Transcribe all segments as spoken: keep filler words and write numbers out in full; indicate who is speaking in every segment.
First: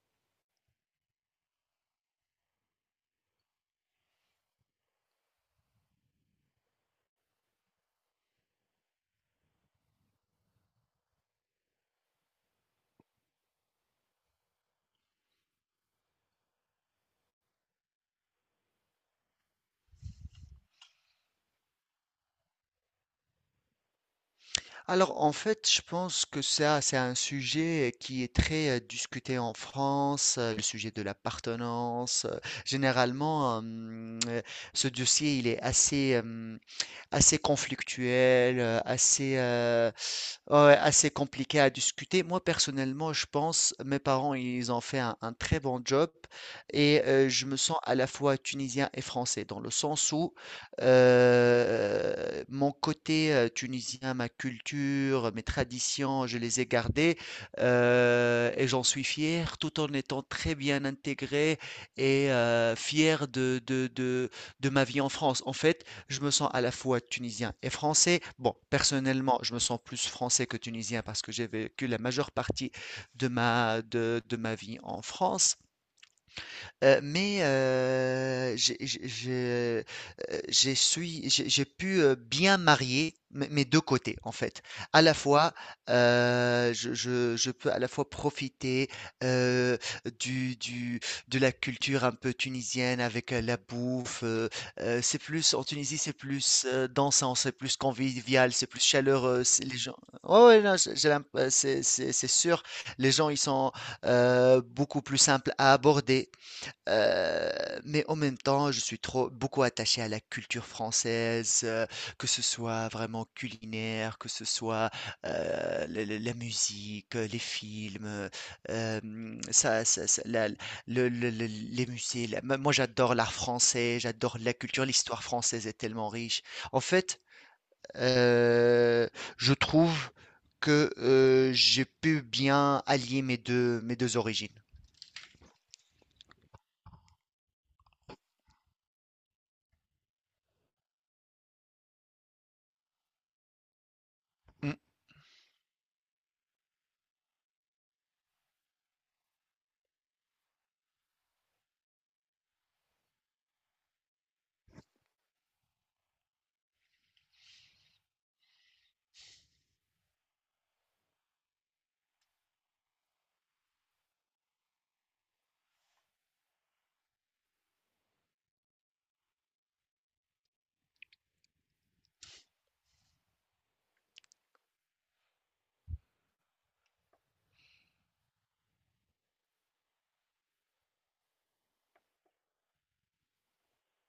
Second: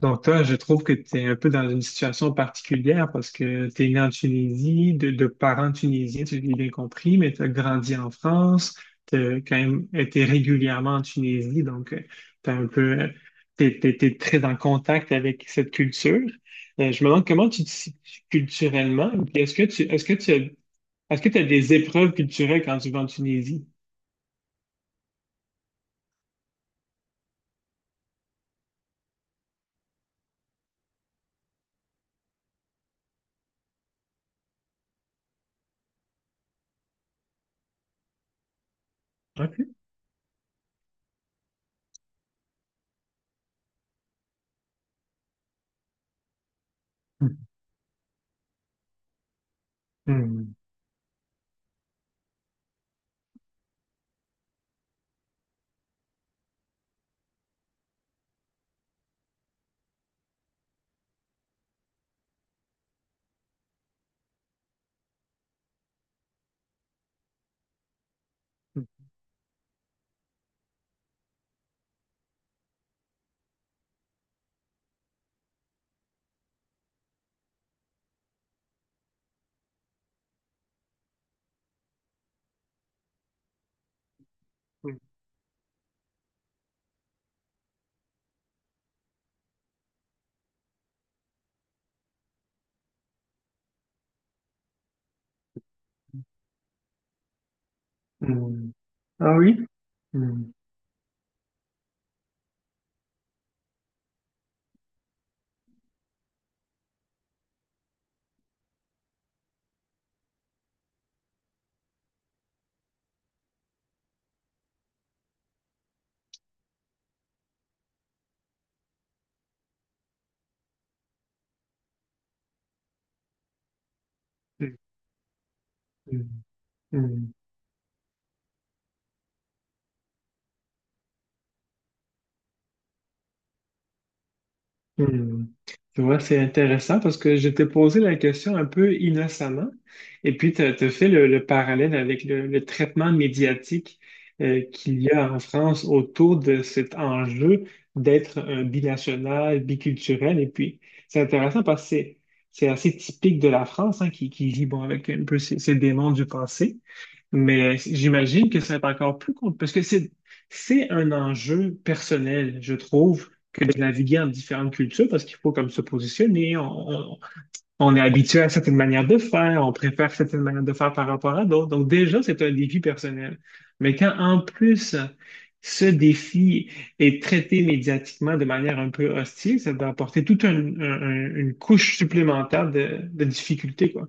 Speaker 1: Donc toi, je trouve que tu es un peu dans une situation particulière parce que tu es né en Tunisie, de, de parents tunisiens, tu l'as bien compris, mais tu as grandi en France, tu as quand même été régulièrement en Tunisie, donc tu un peu, euh, t'es, t'es- t'es très en contact avec cette culture. Euh, je me demande comment tu te situes culturellement, et puis est-ce que tu, est-ce que tu as, est-ce que tu as des épreuves culturelles quand tu vas en Tunisie?
Speaker 2: Alors, en fait, je pense que ça, c'est un sujet qui est très euh, discuté en France, euh, le sujet de l'appartenance. euh, Généralement, euh, hum, euh, ce dossier, il est assez, assez conflictuel, euh, assez,
Speaker 1: Ok.
Speaker 2: euh, ouais, ouais, assez compliqué à discuter. Moi, personnellement, je pense, mes parents, ils ont fait un, un très bon job et euh, je me sens à la fois tunisien et français, dans le sens où
Speaker 1: Hmm.
Speaker 2: euh, mon côté euh, tunisien, ma culture, mes traditions, je les ai gardées, euh, et j'en suis fier, tout en étant très bien intégré et euh, fier de, de, de, de ma vie en France. En fait, je me sens à la fois tunisien et français. Bon, personnellement, je me sens plus français que tunisien parce que j'ai vécu la majeure partie de ma, de, de ma vie en France. Heu, mais heu, j'ai j'ai je, heu, j'ai suis j'ai j'ai pu, heu, bien marier mes mes deux côtés, en fait.
Speaker 1: Hmm.
Speaker 2: À la fois, heu, je je je peux à la fois profiter, heu, du du de la culture un peu tunisienne avec, heu, la bouffe. Heu heu, c'est plus en Tunisie, c'est plus, heu, dansant, c'est plus convivial, c'est
Speaker 1: Hmm.
Speaker 2: plus
Speaker 1: Ah
Speaker 2: chaleureux,
Speaker 1: oui?
Speaker 2: c'est les gens. Ouais,
Speaker 1: Hmm.
Speaker 2: ouais, non, j'ai j'ai l'imp heu, c'est c'est c'est sûr, les gens, ils sont, heu, beaucoup plus simples à aborder. Heu, mais en même temps, je suis trop beaucoup attaché à la culture française, heu, que ce soit vraiment culinaire, que ce soit, heu, le le la musique, heu, les films, heu, hem, ça ça ça la le le le les musées. La Moi j'adore l'art français, j'adore la culture, l'histoire française est tellement
Speaker 1: Hmm.
Speaker 2: riche. En fait,
Speaker 1: Hmm.
Speaker 2: heu, je trouve que, heu, j'ai pu bien allier mes deux, mes deux origines.
Speaker 1: Hmm. Tu vois, c'est intéressant parce que je t'ai posé la question un peu innocemment et puis tu as fait le, le parallèle avec le, le traitement médiatique, euh,
Speaker 2: Mmh.
Speaker 1: qu'il y a en France autour de cet enjeu d'être un binational, biculturel. Et puis, c'est intéressant parce que c'est c'est assez typique de la France, hein, qui, qui vit bon, avec un peu ces ses démons du passé. Mais j'imagine que ça va être encore plus compliqué parce que c'est c'est un enjeu personnel, je trouve, que de naviguer en différentes cultures parce qu'il faut comme se positionner. On, on- on est habitué à certaines manières de faire, on préfère certaines manières de faire par rapport à d'autres. Donc déjà, c'est un défi personnel. Mais quand en plus ce défi est traité médiatiquement de manière un peu hostile, ça va apporter toute un- un- un- une couche supplémentaire de, de difficultés, quoi.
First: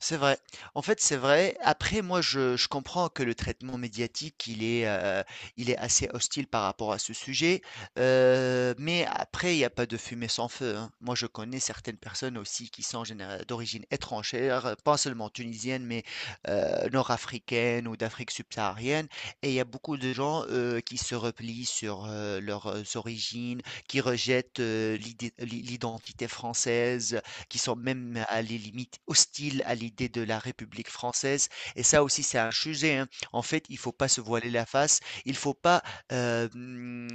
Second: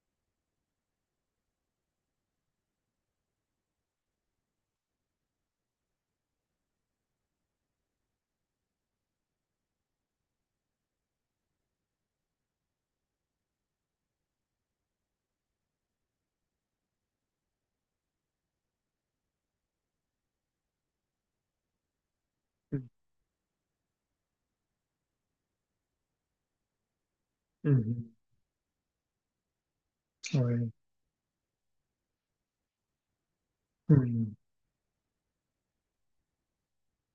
Speaker 2: C'est vrai. En fait, c'est vrai. Après, moi, je, je comprends que le traitement médiatique, il est, euh, il est assez hostile par rapport à ce sujet. Euh, mais après, il n'y a pas de fumée sans feu, hein. Moi, je connais certaines personnes aussi qui sont généra- d'origine étrangère, euh, pas seulement tunisienne, mais euh, nord-africaine ou d'Afrique subsaharienne. Et il y a beaucoup de gens euh, qui se replient sur euh, leurs origines, qui rejettent euh, l'idée- l'identité française, qui sont
Speaker 1: Mhm.
Speaker 2: même à les limites hostiles à l'idée de la
Speaker 1: Ouais.
Speaker 2: République française. Et ça aussi, c'est un sujet, hein. En fait, il faut pas se voiler la face. Il faut pas euh, hum,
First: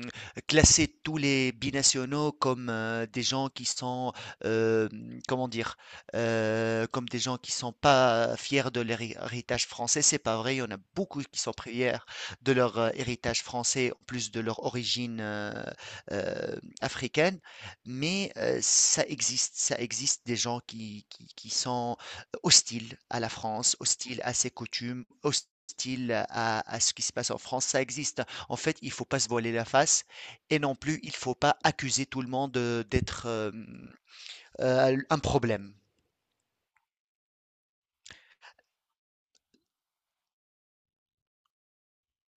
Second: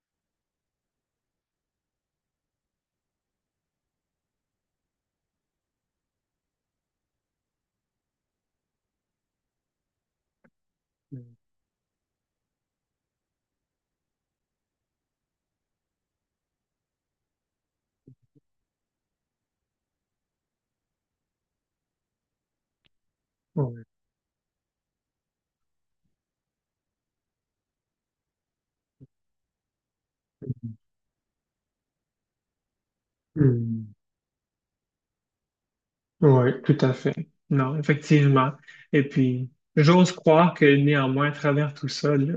Speaker 2: classer tous les binationaux comme euh, des gens qui sont, euh, hum, comment dire, euh, comme des gens qui sont pas fiers de leur héritage français. C'est pas vrai. Il y en a beaucoup qui sont fiers de leur euh, héritage français, en plus de leur origine euh, euh, africaine. Mais heu, ça existe, ça existe des gens qui qui qui sont hostiles à la France,
Speaker 1: Mhm.
Speaker 2: hostiles à ses coutumes, hostiles à à ce qui se passe en France, ça existe. En fait, il faut pas se voiler la face et non plus, il faut pas accuser tout le monde, heu, d'être,
Speaker 1: Hmm.
Speaker 2: hem, heu, un problème.
Speaker 1: Oui, tout à fait. Non, effectivement. Et puis, j'ose croire que néanmoins, à travers tout ça, là,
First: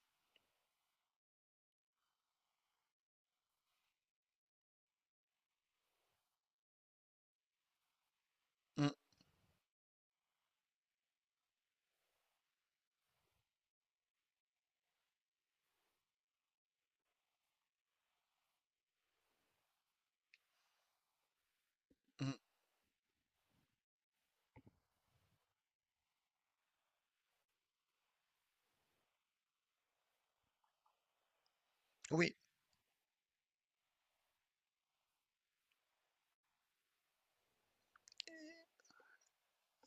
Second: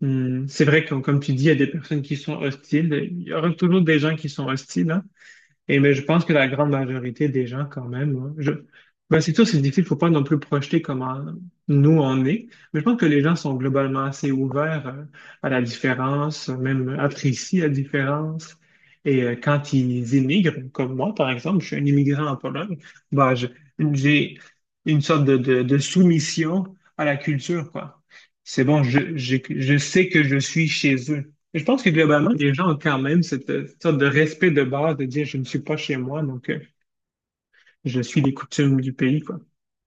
Speaker 1: hmm, c'est vrai que, comme tu dis, il y a des personnes qui sont hostiles. Il y aura toujours des gens qui sont hostiles, hein. Et mais je pense que la grande majorité des gens, quand même, hein, je...
Speaker 2: Mmh
Speaker 1: Ben, c'est sûr, c'est difficile, faut pas non plus projeter comment nous on est, mais je pense que les gens sont globalement assez ouverts euh, à la différence, euh, même apprécient la différence. Et euh, quand ils immigrent, comme moi, par exemple, je suis un immigrant
Speaker 2: mh.
Speaker 1: en Pologne, ben, je- j'ai une sorte de, de, de soumission à la culture, quoi. C'est bon, je, je, je sais que je suis chez eux. Je pense que globalement,
Speaker 2: Oui,
Speaker 1: les gens ont quand même cette euh, sorte de respect de base de dire je ne suis pas chez moi, donc euh, je suis les coutumes du pays, quoi.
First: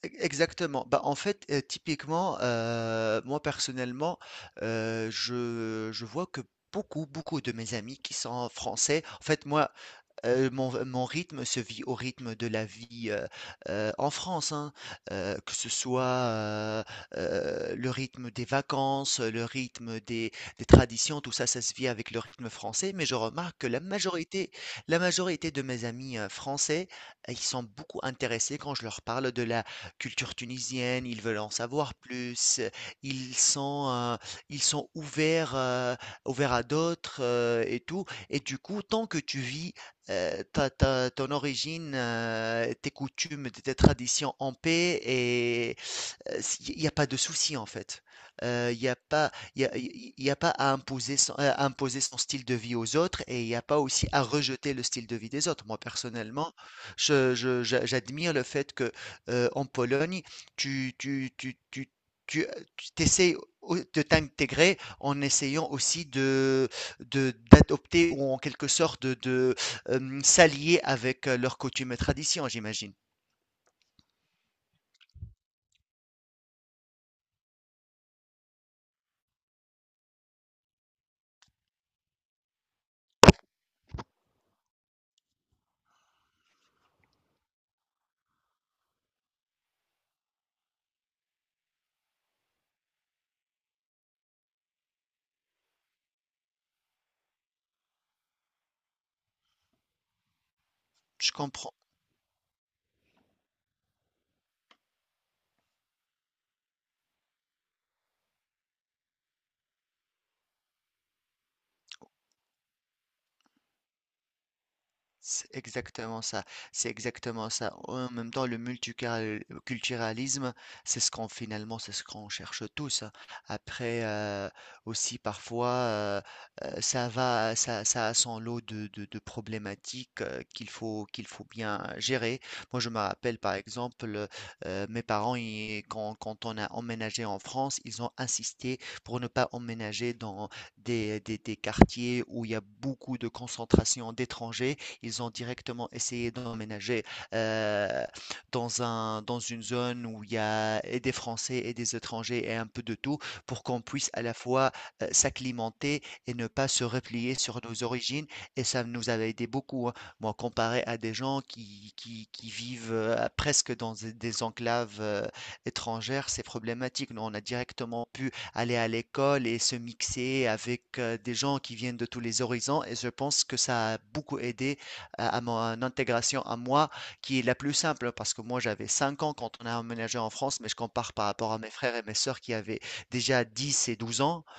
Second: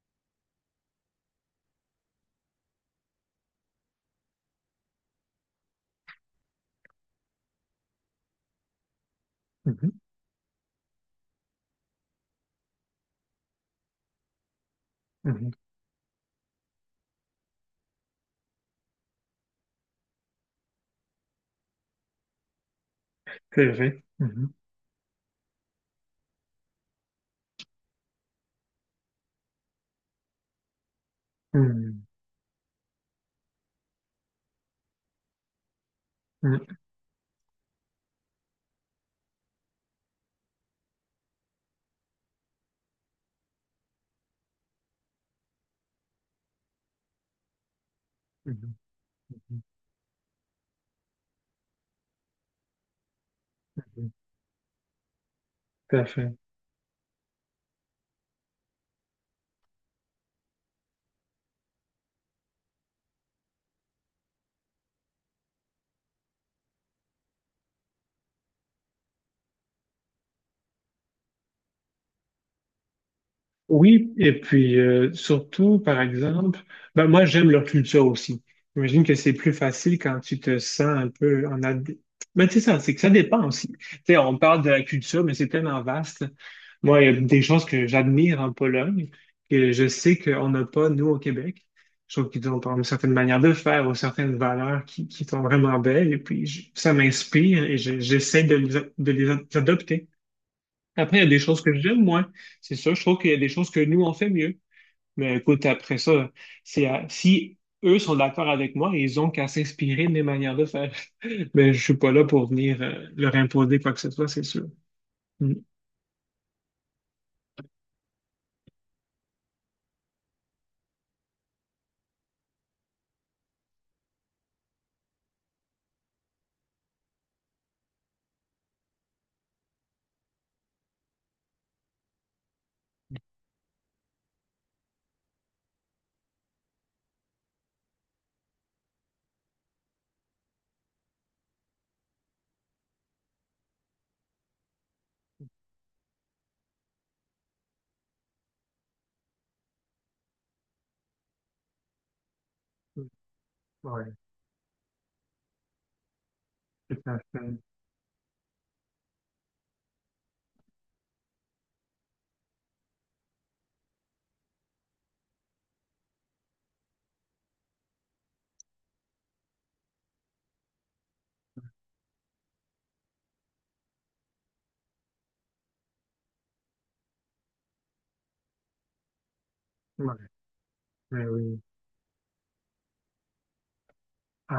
Speaker 2: e- exactement. Bah, en fait, euh, typiquement, euh, moi personnellement, euh, je, je vois que beaucoup, beaucoup de mes amis qui sont français, en fait, moi,
Speaker 1: Mhm,
Speaker 2: Heu, mon mon rythme se vit au rythme de la vie, heu heu, en France, hein. Heu,
Speaker 1: mhm.
Speaker 2: que ce soit, heu heu, le rythme des vacances, le rythme des des traditions, tout ça, ça se vit avec le rythme français. Mais je remarque
Speaker 1: C'est
Speaker 2: que la
Speaker 1: vrai. Mhm,
Speaker 2: majorité la majorité de mes amis, heu, français, euh, ils sont beaucoup intéressés quand je leur parle de la culture tunisienne. Ils veulent en savoir
Speaker 1: mhm,
Speaker 2: plus. Ils sont, heu, ils sont ouverts, heu, ouverts à
Speaker 1: mhm,
Speaker 2: d'autres, heu, et tout. Et du coup, tant que tu vis euh, ta, ta- ton origine, euh, tes coutumes, tes traditions en paix et, euh, il n'y a pas de souci en fait. Euh,
Speaker 1: mhm,
Speaker 2: Il n'y a pas, il y a, il y a pas à imposer son, à imposer son style de vie aux autres et il n'y a pas aussi
Speaker 1: mhm.
Speaker 2: à rejeter le style de vie des autres. Moi
Speaker 1: Tout à fait.
Speaker 2: personnellement, je, je- j'a- j'admire le fait que euh, en Pologne, tu, tu, tu, tu, tu, tu t'essayes au- de t'intégrer en essayant aussi de, de, d'adopter ou en quelque sorte de, de euh, s'allier avec euh, leurs coutumes et traditions, j'imagine.
Speaker 1: Oui, et puis euh, surtout, par exemple, ben moi j'aime leur culture aussi. J'imagine que c'est plus facile quand tu te sens un peu en ad... Mais tu sais ça, c'est que ça dépend aussi. Tu sais, on parle de la culture, mais c'est tellement vaste. Moi, il y a des choses que j'admire en Pologne, que je sais qu'on n'a pas, nous, au Québec. Je trouve qu'ils ont par exemple une certaine manière de faire ou certaines valeurs qui, qui sont vraiment belles. Et puis, je- ça m'inspire et je- j'essaie de les, a- de les adopter. Après, il y a
Speaker 2: Je
Speaker 1: des choses que
Speaker 2: comprends.
Speaker 1: j'aime moins. C'est sûr, je trouve qu'il y a des choses que nous, on fait mieux. Mais écoute, après ça, c'est à- si eux sont d'accord avec moi, ils ont qu'à s'inspirer de mes manières de faire. Mais je suis pas là pour venir euh, leur imposer quoi que ce soit, c'est sûr.
Speaker 2: C'est
Speaker 1: Mm.
Speaker 2: exactement ça, c'est exactement ça. En même temps, le multiculturalisme, c'est ce qu'on finalement, c'est ce qu'on cherche tous, hein. Après, euh, aussi parfois, euh, euh, ça va, ça, ça a son lot de, de- de problématiques euh, qu'il faut, qu'il faut bien gérer. Moi, je me rappelle par exemple, euh, mes parents, ils- quand, quand on a emménagé en France, ils ont insisté pour ne pas emménager dans des, des des quartiers où il y a beaucoup de concentration d'étrangers. Ils ont directement essayé d'emménager euh, dans un, dans une zone où il y a et des Français et des étrangers et un peu de tout pour qu'on puisse
Speaker 1: Ouais,
Speaker 2: à la fois euh, s'acclimater et ne pas se
Speaker 1: tout à
Speaker 2: replier
Speaker 1: fait.
Speaker 2: sur nos origines. Et ça nous avait aidé beaucoup, hein. Moi, comparé à des gens qui, qui, qui vivent euh, presque dans des des enclaves euh, étrangères, c'est problématique. Nous, on a directement pu aller à l'école et se mixer avec euh, des gens qui viennent de tous les horizons. Et je pense que ça a beaucoup aidé à à mon intégration à moi, qui est la plus simple, hein, parce que moi j'avais cinq ans quand on a
Speaker 1: Ouais,
Speaker 2: emménagé en France, mais je compare par
Speaker 1: ben
Speaker 2: rapport à
Speaker 1: oui.
Speaker 2: mes frères et mes sœurs qui avaient déjà dix et douze ans.
Speaker 1: Ah,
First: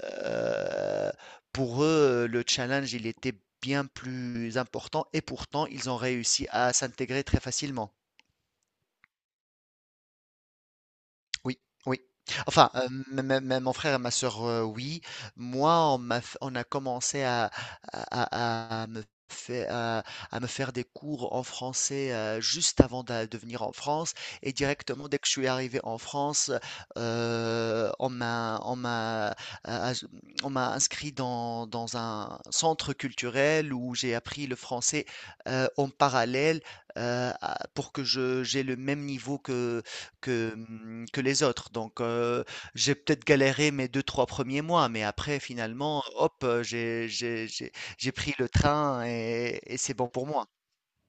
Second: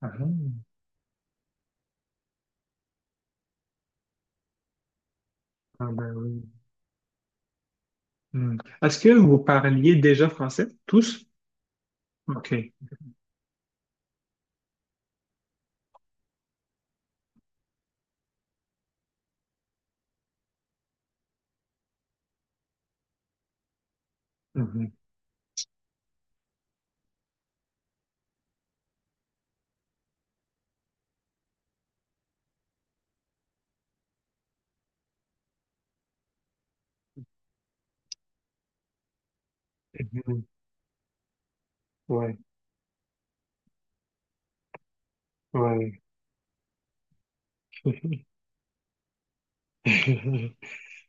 Speaker 1: ah,
Speaker 2: pour eux, le challenge, il était bien plus important, et pourtant,
Speaker 1: ah,
Speaker 2: ils ont
Speaker 1: ben oui.
Speaker 2: réussi à s'intégrer très facilement.
Speaker 1: Mm. Est-ce que vous parliez déjà français, tous?
Speaker 2: Oui, oui. Enfin,
Speaker 1: OK.
Speaker 2: euh, même même- même mon frère et ma sœur, euh, oui. Moi, on m'a, f- on a commencé à, à, à- à me faire, à, à me faire des cours en français euh, juste avant d'a- de, venir en France. Et
Speaker 1: Mhm.
Speaker 2: directement, dès que je suis arrivé en France, euh, on m'a, on m'a, euh, as- on m'a inscrit dans, dans un centre culturel où j'ai appris le français euh, en parallèle, euh, à- pour que je, j'ai le même niveau
Speaker 1: Mhm.
Speaker 2: que, mmh, que les autres. Donc,
Speaker 1: Ouais,
Speaker 2: heu, j'ai peut-être galéré mes deux trois premiers mois, mais après
Speaker 1: ouais.
Speaker 2: finalement, hop, heu, j'ai j'ai j'ai j'ai pris le train et et c'est bon pour moi.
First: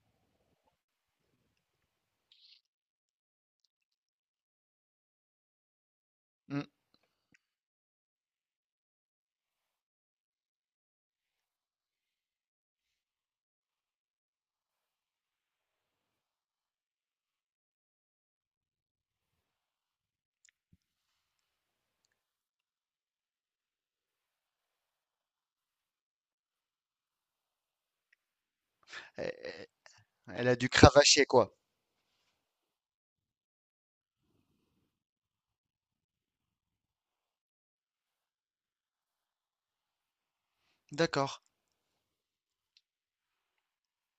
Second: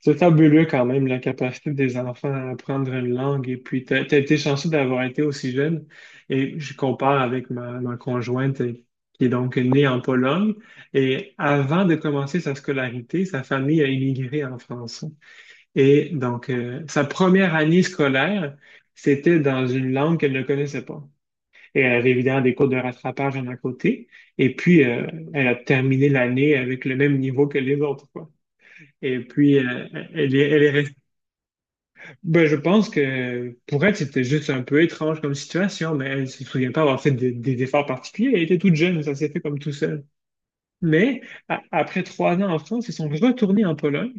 Speaker 1: C'est fabuleux quand même la capacité des enfants à apprendre une langue. Et puis, t'as, t'as été chanceux d'avoir été aussi jeune. Et
Speaker 2: Mmh.
Speaker 1: je compare avec ma, ma conjointe, euh, qui est donc née en Pologne. Et avant de commencer sa scolarité, sa famille a immigré en France. Et donc, euh, sa première année scolaire, c'était dans une langue qu'elle ne connaissait pas. Et elle avait évidemment des cours de rattrapage en à côté. Et puis, euh, elle a terminé l'année avec le même niveau que les autres, quoi. Et puis,
Speaker 2: Elle
Speaker 1: euh, elle
Speaker 2: Elle
Speaker 1: est,
Speaker 2: a
Speaker 1: elle
Speaker 2: dû
Speaker 1: est restée.
Speaker 2: cravacher quoi.
Speaker 1: Ben, je pense que pour elle, c'était juste un peu étrange comme situation, mais elle ne se souvient pas avoir fait des, des efforts particuliers. Elle était toute jeune, ça s'est fait comme tout seul. Mais
Speaker 2: D'accord.
Speaker 1: a- après trois ans en France, ils sont retournés en Pologne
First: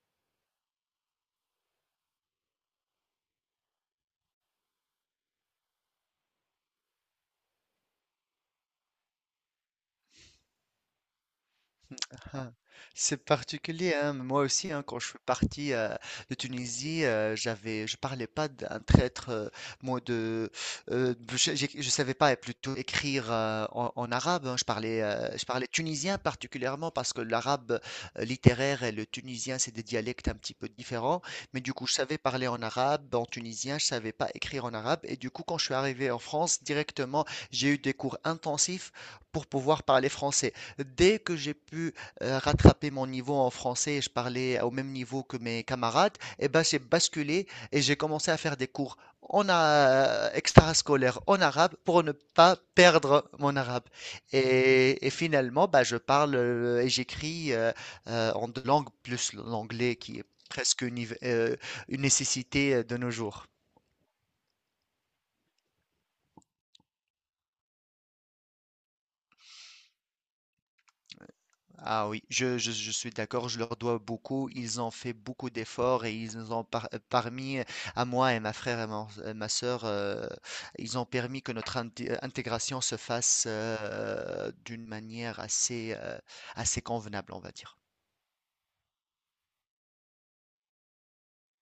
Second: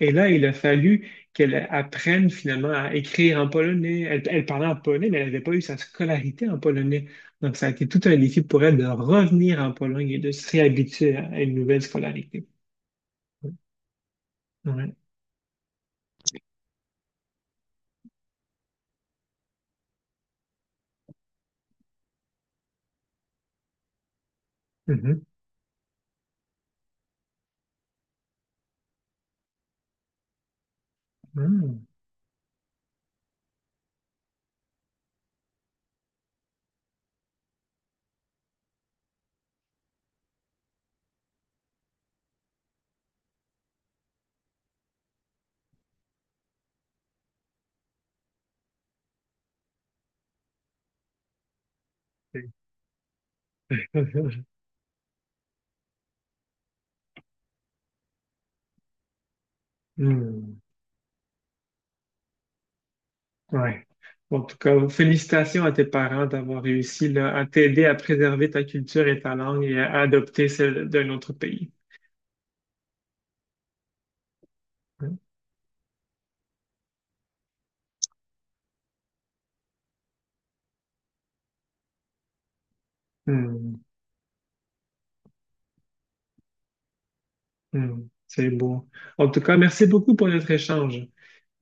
Speaker 1: et là, il a fallu qu'elle apprenne finalement à écrire en polonais. Elle, elle parlait en polonais, mais elle n'avait pas eu sa scolarité en polonais. Donc, ça a été tout un défi pour elle de revenir en Pologne et de se réhabituer à une nouvelle scolarité.
Speaker 2: Ah, c'est particulier, hein. Moi aussi, hein,
Speaker 1: Ouais.
Speaker 2: quand je suis parti euh, de Tunisie, euh, j'avais, je parlais pas d'un traître, euh, moi de, euh, je, j'ai- je savais pas euh, plutôt écrire euh, en, en arabe, hein. Je parlais,
Speaker 1: Mhm.
Speaker 2: euh, je parlais tunisien particulièrement parce que l'arabe euh, littéraire et le tunisien c'est des dialectes un petit peu différents. Mais du
Speaker 1: Mhm.
Speaker 2: coup, je savais parler en arabe, en tunisien, je savais pas écrire en arabe. Et du coup, quand je suis arrivé en France, directement, j'ai eu des cours intensifs pour pouvoir parler français. Dès que j'ai pu euh, rattraper mon niveau en français et je parlais au même niveau que mes camarades, et ben j'ai basculé et j'ai commencé à faire des cours en a- extrascolaire en arabe pour ne pas perdre mon arabe. Et, et finalement, bah, je parle euh, et j'écris euh, euh, en deux langues plus l'anglais qui est
Speaker 1: Hmm.
Speaker 2: presque une, euh, une nécessité euh, de nos jours.
Speaker 1: Ouais. Bon, en tout cas, félicitations à tes parents d'avoir réussi là, à t'aider à préserver ta culture et ta langue et à adopter celle d'un autre pays.
Speaker 2: Ah oui, je, je- je suis d'accord, je leur dois beaucoup. Ils ont fait beaucoup d'efforts et ils nous ont par- euh, parmi, euh, à moi et ma frère et mon- euh, ma, sœur, euh, ils ont permis que notre inté- euh, intégration se fasse
Speaker 1: Hmm.
Speaker 2: euh, d'une manière assez, euh, assez convenable, on va dire.
Speaker 1: Hmm. C'est beau. En tout cas, merci beaucoup pour notre échange.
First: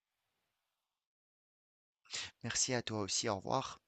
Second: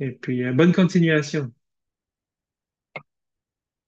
Speaker 1: Et puis, euh, bonne continuation.
Speaker 2: Merci à toi aussi, au revoir.